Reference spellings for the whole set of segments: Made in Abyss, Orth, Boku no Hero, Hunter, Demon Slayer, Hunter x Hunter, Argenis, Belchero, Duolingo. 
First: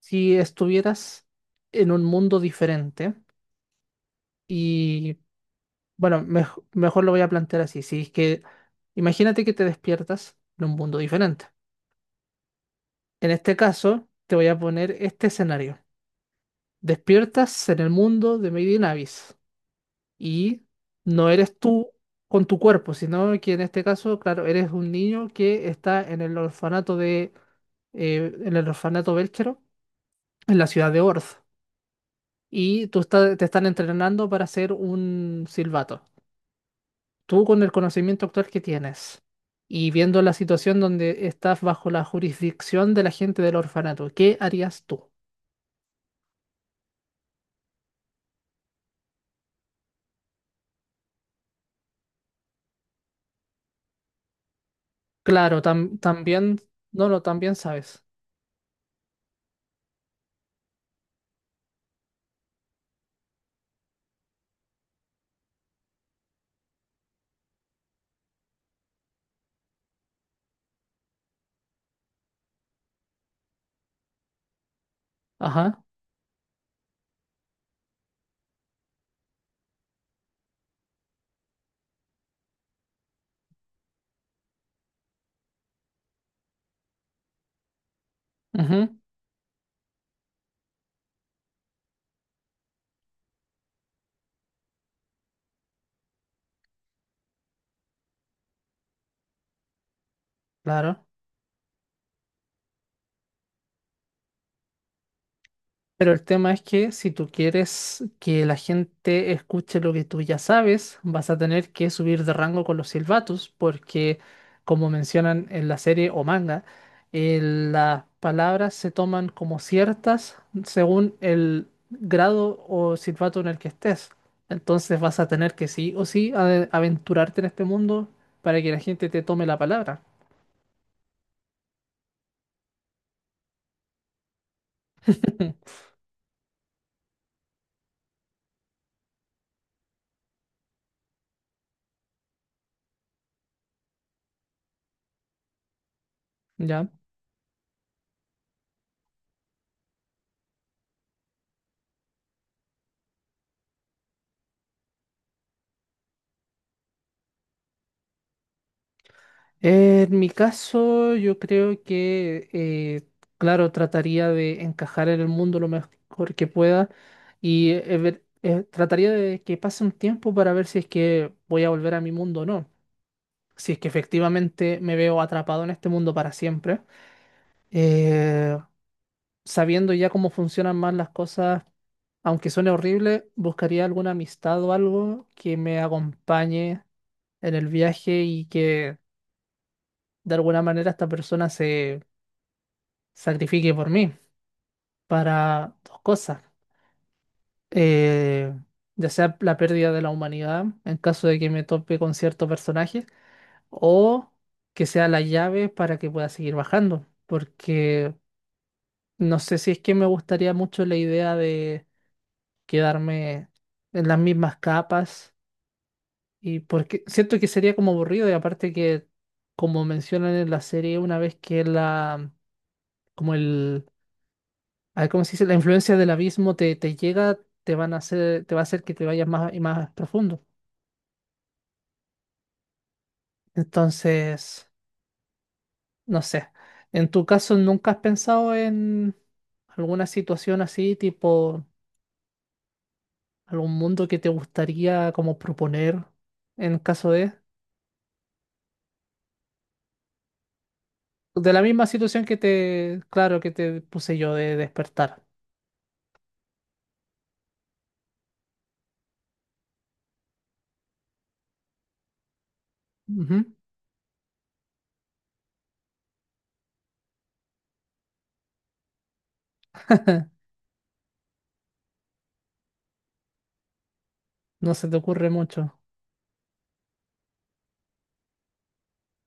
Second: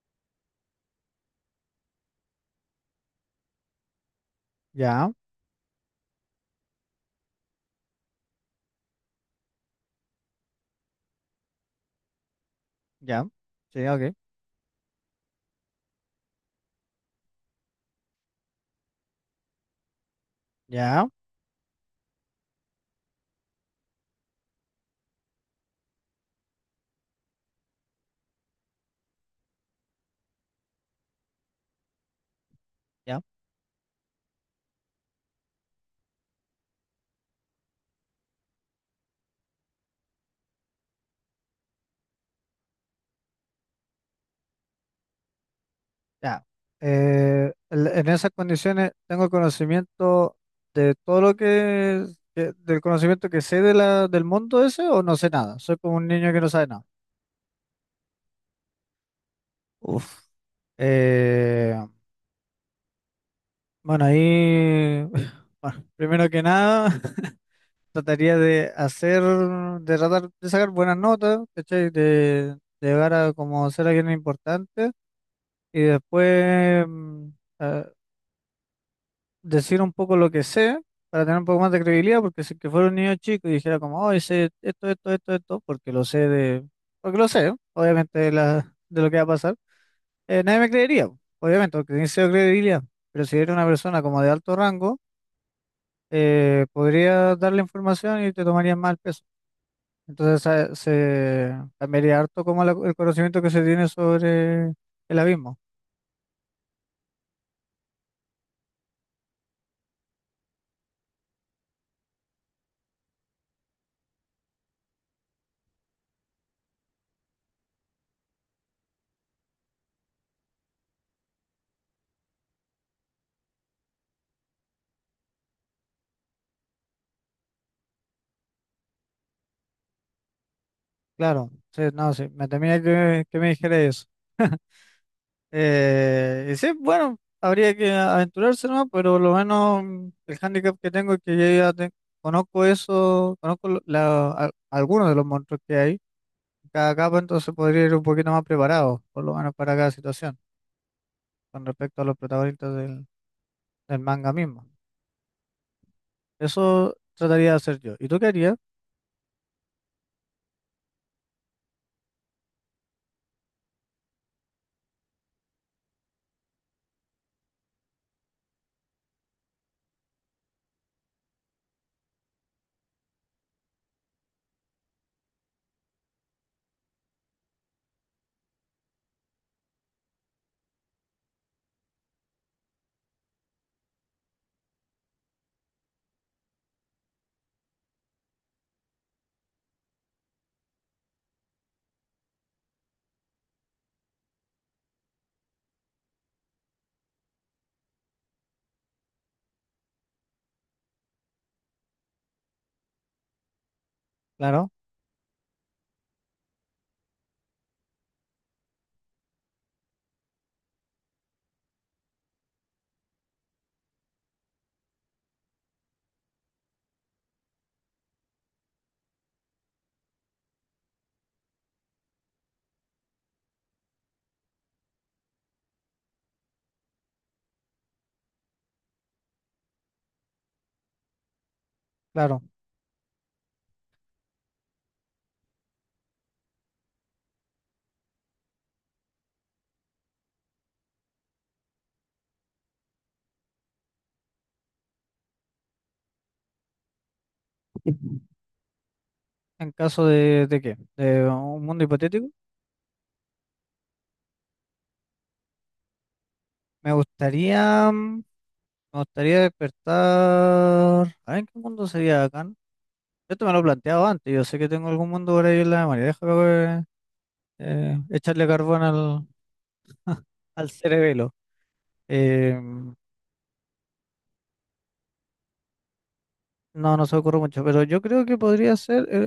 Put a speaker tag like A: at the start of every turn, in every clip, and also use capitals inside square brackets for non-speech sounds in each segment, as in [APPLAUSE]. A: Si estuvieras en un mundo diferente
B: Ya,
A: y, bueno, mejor lo voy a plantear así. Si es que, imagínate que te despiertas en un mundo diferente.
B: ya,
A: En este
B: sí,
A: caso,
B: ok,
A: te voy a poner este escenario. Despiertas en el mundo de Made in Abyss y
B: ya,
A: no eres tú con tu cuerpo, sino que en este caso, claro, eres un niño que está en el orfanato de, en el orfanato Belchero, en la ciudad de Orth. Y tú
B: ya,
A: te están entrenando para hacer un silbato. Tú, con el conocimiento actual que tienes y viendo la situación donde estás bajo la jurisdicción de la gente del orfanato, ¿qué harías tú?
B: ya. En esas condiciones tengo conocimiento de todo del conocimiento que sé de del mundo ese o no sé nada.
A: Claro,
B: Soy como un niño que no
A: también,
B: sabe nada.
A: no, no, también sabes.
B: Uf, Eh, bueno, ahí, [LAUGHS] bueno, primero que nada, [LAUGHS] trataría de hacer, de tratar de sacar buenas notas, ¿cachai? De llegar a como ser alguien importante y
A: Ajá,
B: después, a- decir un poco lo que sé para tener un poco más de credibilidad, porque si que fuera un niño chico y dijera como, oh, sé esto, esto, esto, esto, porque lo sé de, porque lo sé, obviamente,
A: ujú,
B: de lo que va a pasar, nadie me creería, po, obviamente, porque tiene cero credibilidad, pero si era una persona como de alto rango, podría darle información y te tomarían mal peso. Entonces
A: claro.
B: se cambiaría harto como el conocimiento que se tiene sobre el abismo.
A: Pero el tema es que si tú quieres que la gente escuche lo que tú ya sabes, vas a tener que subir de rango con los silbatos, porque como mencionan en la serie o manga, las palabras se toman como ciertas según el grado o silbato en el que estés. Entonces vas a tener que sí o sí aventurarte en este mundo para que la gente te tome la palabra.
B: Claro, sí, no, sí, me temía que me dijera eso. [LAUGHS]
A: [LAUGHS]
B: Y sí, bueno, habría que aventurarse, ¿no? Pero lo menos el handicap que tengo es que conozco eso, conozco algunos de los monstruos que hay en
A: ¿Ya?
B: cada capa, entonces podría ir un poquito más preparado, por lo menos para cada situación, con respecto a los protagonistas del manga mismo. Eso trataría de hacer yo. ¿Y tú qué harías?
A: En mi caso, yo creo que, claro, trataría de encajar en el mundo lo mejor que pueda y trataría de que pase un tiempo para ver si es que voy a volver a mi mundo o no. Si es que efectivamente me veo atrapado en este mundo para siempre, Eh, sabiendo ya cómo funcionan más las cosas, aunque suene horrible, buscaría alguna amistad o algo que me acompañe en el viaje y que de alguna manera esta persona se sacrifique por mí para dos cosas. Eh, ya sea la pérdida de la humanidad en caso de que me tope con cierto personaje, o
B: Claro,
A: que sea la llave para que pueda seguir bajando. Porque no sé si es que me gustaría mucho la idea de quedarme en las mismas capas, y porque siento que sería como aburrido y aparte que, como mencionan en la serie, una vez que la, como el, a ver cómo se dice, la influencia del abismo te, te llega, te va a hacer que te vayas más y más profundo.
B: claro.
A: Entonces, no sé. En tu caso, ¿nunca has pensado en alguna situación así, tipo algún mundo que te gustaría como proponer en caso de
B: ¿En caso de qué? ¿De
A: de la
B: un mundo
A: misma situación
B: hipotético?
A: que te, claro, que te puse yo, de despertar?
B: Me gustaría, me gustaría despertar. A ver, ¿en qué mundo sería acá? Yo
A: Ujú.
B: te me lo he planteado antes, yo sé que tengo algún mundo por ahí en la memoria. Déjame echarle carbón al,
A: [LAUGHS]
B: al cerebelo. Eh,
A: No se te ocurre mucho.
B: no, no se me ocurre mucho, pero yo creo que podría ser eh,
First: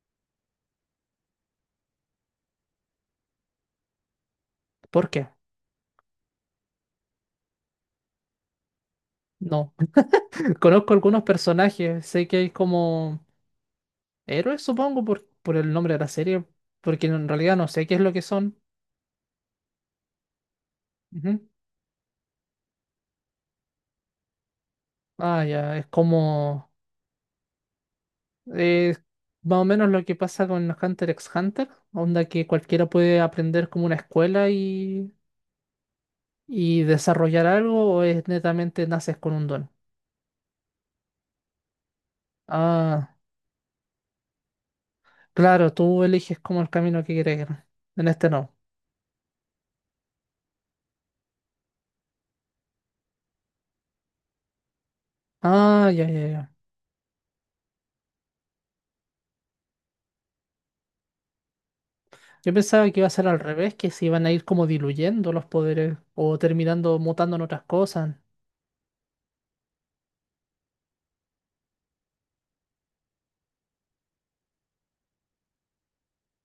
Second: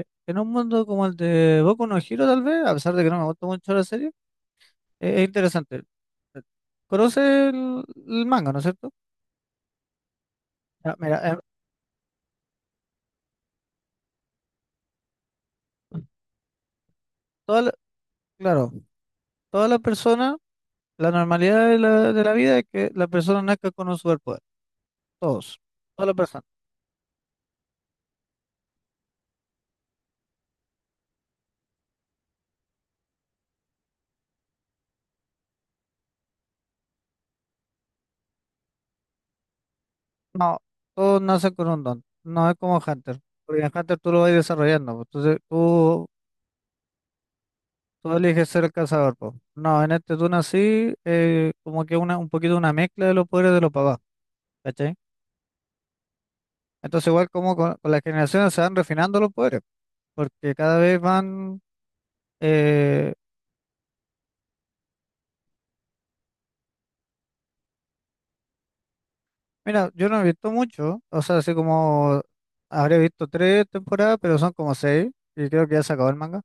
B: eh, en un mundo como el de Boku no Hero, tal vez, a pesar de que no me gusta mucho la serie,
A: ¿Por qué?
B: es interesante. Conoce el manga, ¿no es cierto?
A: No. [LAUGHS] Conozco
B: Ah, mira,
A: algunos personajes, sé que hay como héroes, supongo, por el nombre de la serie, porque en realidad
B: toda
A: no
B: la-
A: sé qué es lo que son.
B: claro, todas las personas, la
A: Ujú.
B: normalidad de de la vida es que la persona nazca con un superpoder,
A: Ah,
B: todos,
A: ya, es
B: todas las personas.
A: como... es más o menos lo que pasa con Hunter x Hunter, onda que cualquiera puede aprender como una escuela y desarrollar algo, o es netamente naces con un don.
B: No, tú naces con un don. No es como
A: Ah,
B: Hunter. Porque en Hunter tú lo vas desarrollando, pues. Entonces
A: claro, tú
B: tú,
A: eliges como el camino que quieres ir. En
B: tú
A: este
B: eliges
A: no.
B: ser el cazador, pues. No, en este tú nací como que una, un poquito una mezcla de los poderes de los papás. ¿Cachai?
A: Ah, ya, ya, ya.
B: Entonces igual como con las generaciones se van refinando los poderes. Porque cada vez van...
A: Yo pensaba que iba a
B: eh,
A: ser al revés, que se iban a ir como diluyendo los poderes o terminando mutando en otras cosas.
B: mira, yo no he visto mucho. O sea, así como habré visto tres temporadas, pero son como seis. Y creo que ya se acabó el manga.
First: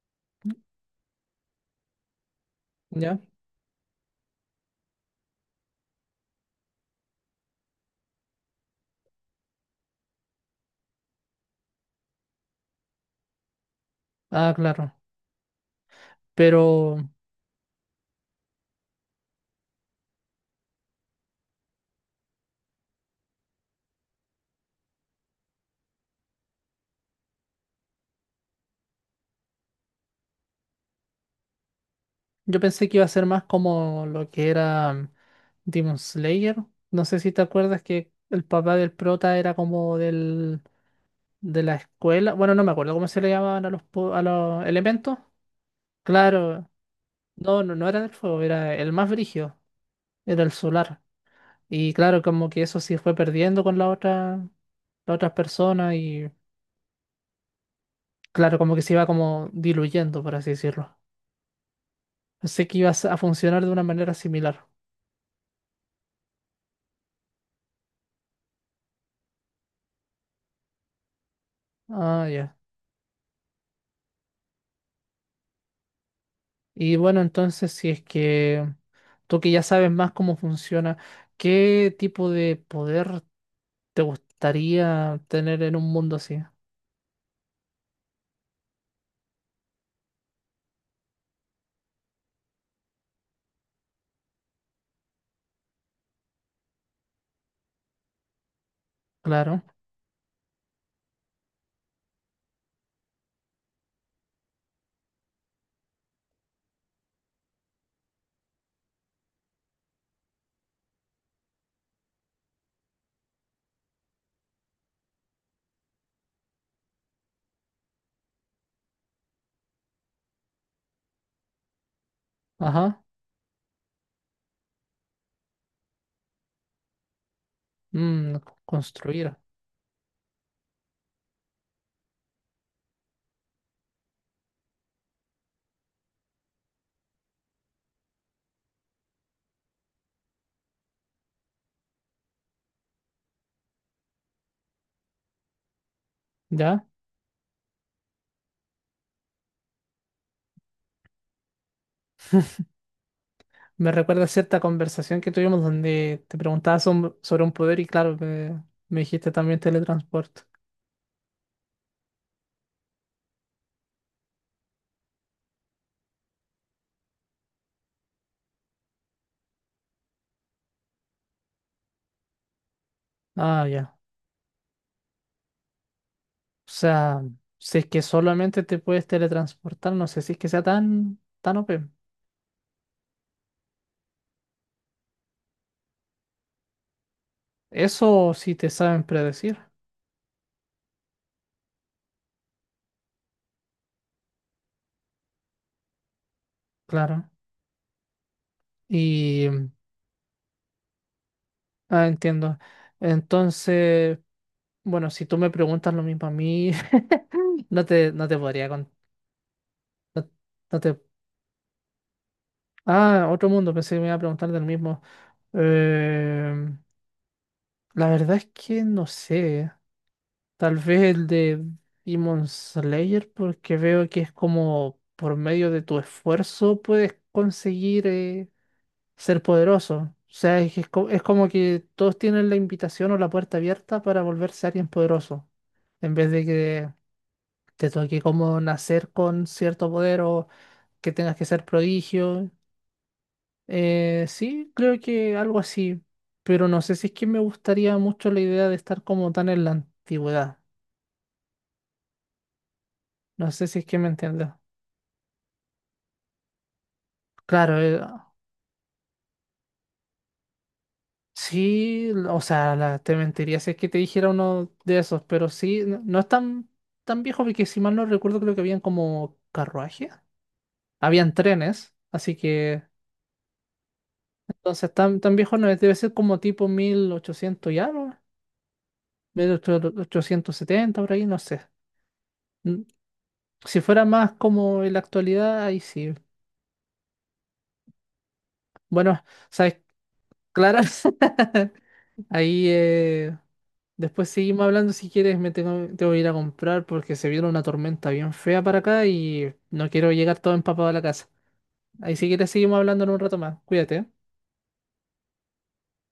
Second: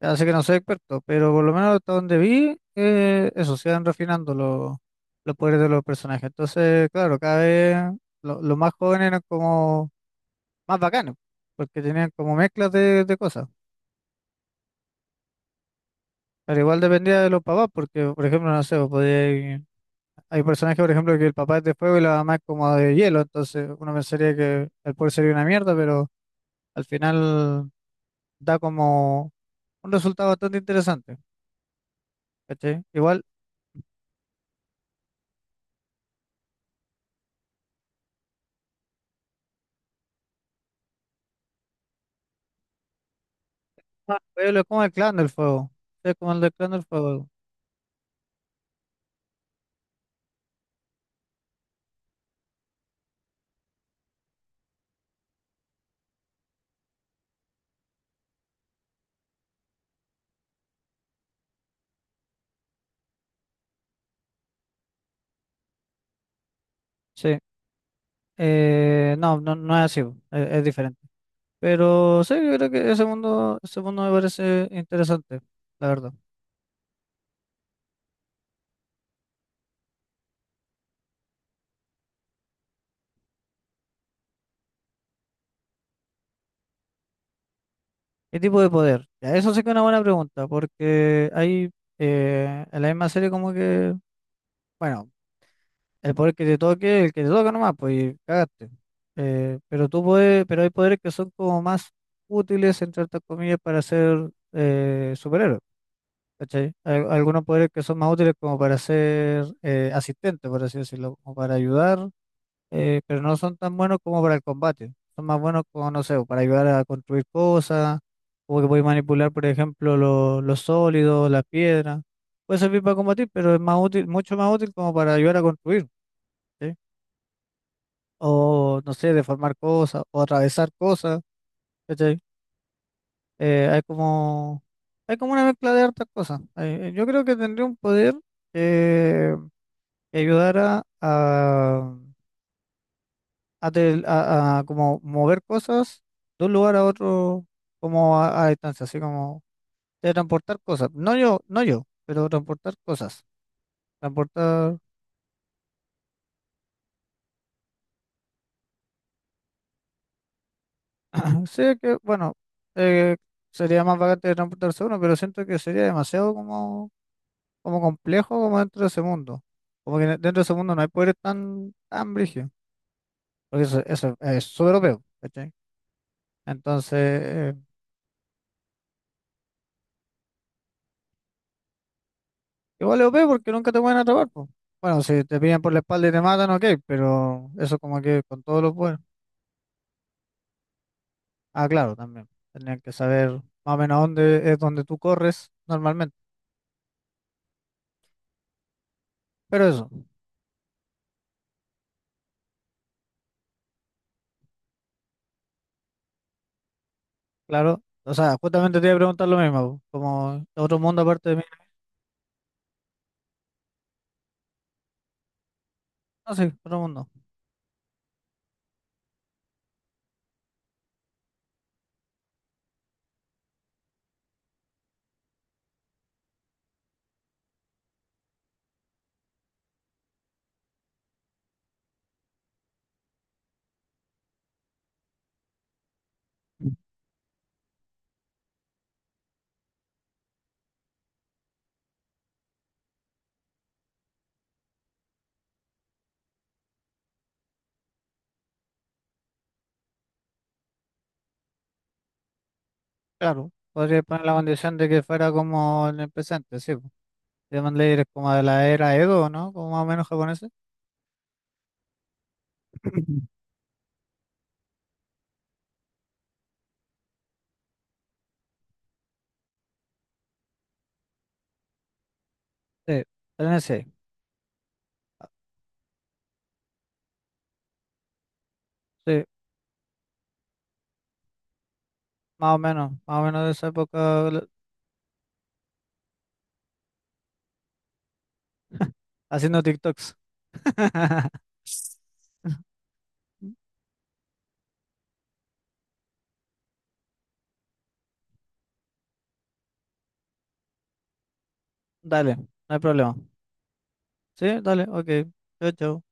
B: Así que no soy experto, pero por lo menos hasta donde vi,
A: Ya.
B: eso, se van refinando los poderes de los personajes. Entonces, claro, cada vez los más jóvenes eran como más bacanes, porque tenían como mezclas de cosas.
A: Ah, claro.
B: Pero igual
A: Pero
B: dependía de los papás, porque, por ejemplo, no sé, hay personajes, por ejemplo, que el papá es de fuego y la mamá es como de hielo, entonces uno pensaría que el poder sería una mierda, pero al final da como un resultado bastante interesante.
A: yo
B: ¿Cachai?
A: pensé que iba a
B: Igual.
A: ser más como lo que era, Demon Slayer. No sé si te acuerdas que el papá del prota era como del, de la escuela. Bueno, no me acuerdo cómo se le llamaban a los,
B: Ah,
A: a
B: Pueblo es
A: los
B: como el clan
A: elementos.
B: del fuego. Es como el del
A: Claro,
B: clan del fuego.
A: no, no, no era del fuego, era el más brígido, era el solar. Y claro, como que eso sí fue perdiendo con la otra persona, y claro, como que se iba como diluyendo, por así decirlo. Pensé que iba a funcionar de una manera similar.
B: Sí. No, no, no es así, bo. Es diferente. Pero
A: Ah,
B: sí,
A: ya.
B: yo creo que ese mundo me parece interesante, la verdad.
A: Y bueno, entonces, si es que tú, que ya sabes más cómo funciona, ¿qué tipo de poder te gustaría tener en un mundo así?
B: ¿Qué tipo de poder? Ya, eso sí que es una buena pregunta, porque hay en la misma serie como que, bueno, el poder que te toque, el que te toca nomás, pues, y cagaste.
A: Claro,
B: Pero tú puedes, pero hay poderes que son como más útiles, entre otras comillas, para ser superhéroe. ¿Cachai? Algunos poderes que son más útiles como para ser asistente, por así decirlo, como para ayudar, pero no son tan buenos como para el combate. Son más buenos como, no sé, para ayudar a construir cosas, o que podéis manipular, por ejemplo, los sólidos, las piedras. Puede servir para
A: ajá,
B: combatir, pero es más útil, mucho más útil como para ayudar a construir, ¿cachai?
A: mm,
B: O, no sé,
A: construir,
B: deformar cosas, o atravesar cosas, ¿cachai? Eh, hay como, hay como una mezcla de hartas cosas. Yo creo que tendría un poder eh, que ayudara a, a como mover cosas de un lugar a
A: ¿ya?
B: otro como a distancia, así como de transportar cosas. No yo, no yo, pero transportar cosas.
A: Me recuerda cierta
B: Transportar,
A: conversación que tuvimos donde te preguntabas sobre un poder y claro, me dijiste también teletransporte.
B: [CLEARS THROAT] sí que, bueno, eh, sería más bacán de transportarse uno, pero siento que sería demasiado como, como complejo como dentro de ese mundo. Como que dentro de ese mundo no hay poderes tan, tan brígidos, porque
A: Ah,
B: eso,
A: ya.
B: eso es súper OP, ¿cachai?
A: O sea,
B: Entonces,
A: si es que solamente te puedes teletransportar, no sé si es que sea tan, tan OP.
B: igual es OP porque nunca te pueden atrapar, po. Bueno, si te pillan por la espalda y te matan, ok, pero eso como que
A: Eso
B: con
A: sí
B: todos
A: te
B: los poderes.
A: saben predecir,
B: Ah, claro, también. Tendrían que saber más o menos a dónde es donde tú corres normalmente.
A: claro. Y,
B: Pero eso,
A: ah, entiendo. Entonces, bueno, si tú me preguntas lo mismo a mí, [LAUGHS]
B: claro. O
A: no
B: sea,
A: te podría
B: justamente te iba a preguntar lo mismo, po,
A: no,
B: como otro
A: no te...
B: mundo aparte de mí.
A: Ah, otro mundo, pensé que me iba a preguntar del mismo.
B: No sé,
A: Eh,
B: otro mundo.
A: la verdad es que no sé. Tal vez el de Demon Slayer, porque veo que es como por medio de tu esfuerzo puedes conseguir. Ser poderoso. O sea, es como que todos tienen la invitación o la puerta abierta para volverse alguien poderoso, en vez de que te toque como nacer con cierto poder o que tengas que ser prodigio. Sí, creo que algo así, pero no sé si es que me gustaría mucho la idea de estar como tan en la antigüedad. No
B: Claro,
A: sé si es que
B: podría
A: me
B: poner la
A: entiendes.
B: condición de que fuera como en el presente, sí, po. Demon
A: Claro,
B: Slayer es como de la era Edo, ¿no? Como más o menos japonés. [CLEARS THROAT]
A: sí, o sea, te
B: [LAUGHS]
A: mentiría si es que te dijera uno de esos, pero sí, no, no es tan, tan viejo porque si mal no recuerdo creo que habían como carruajes, habían trenes, así que
B: Sí, tenés, ese.
A: entonces tan, tan viejo no es, debe ser como tipo 1800 y algo,
B: Sí,
A: mil ochocientos setenta por ahí, no sé. Mm,
B: más o menos de esa
A: Si fuera más
B: época.
A: como en la actualidad, ahí sí. Bueno,
B: Haciendo
A: sabes,
B: TikToks.
A: claro,
B: [LAUGHS]
A: [LAUGHS] ahí después seguimos hablando si quieres, tengo que ir a comprar porque se viene una tormenta bien fea para acá y no quiero llegar todo empapado a la casa. Ahí si
B: Dale, no
A: quieres seguimos
B: hay
A: hablando en
B: problema.
A: un rato más. Cuídate, ¿eh?
B: Sí, dale, ok. Chao, chao.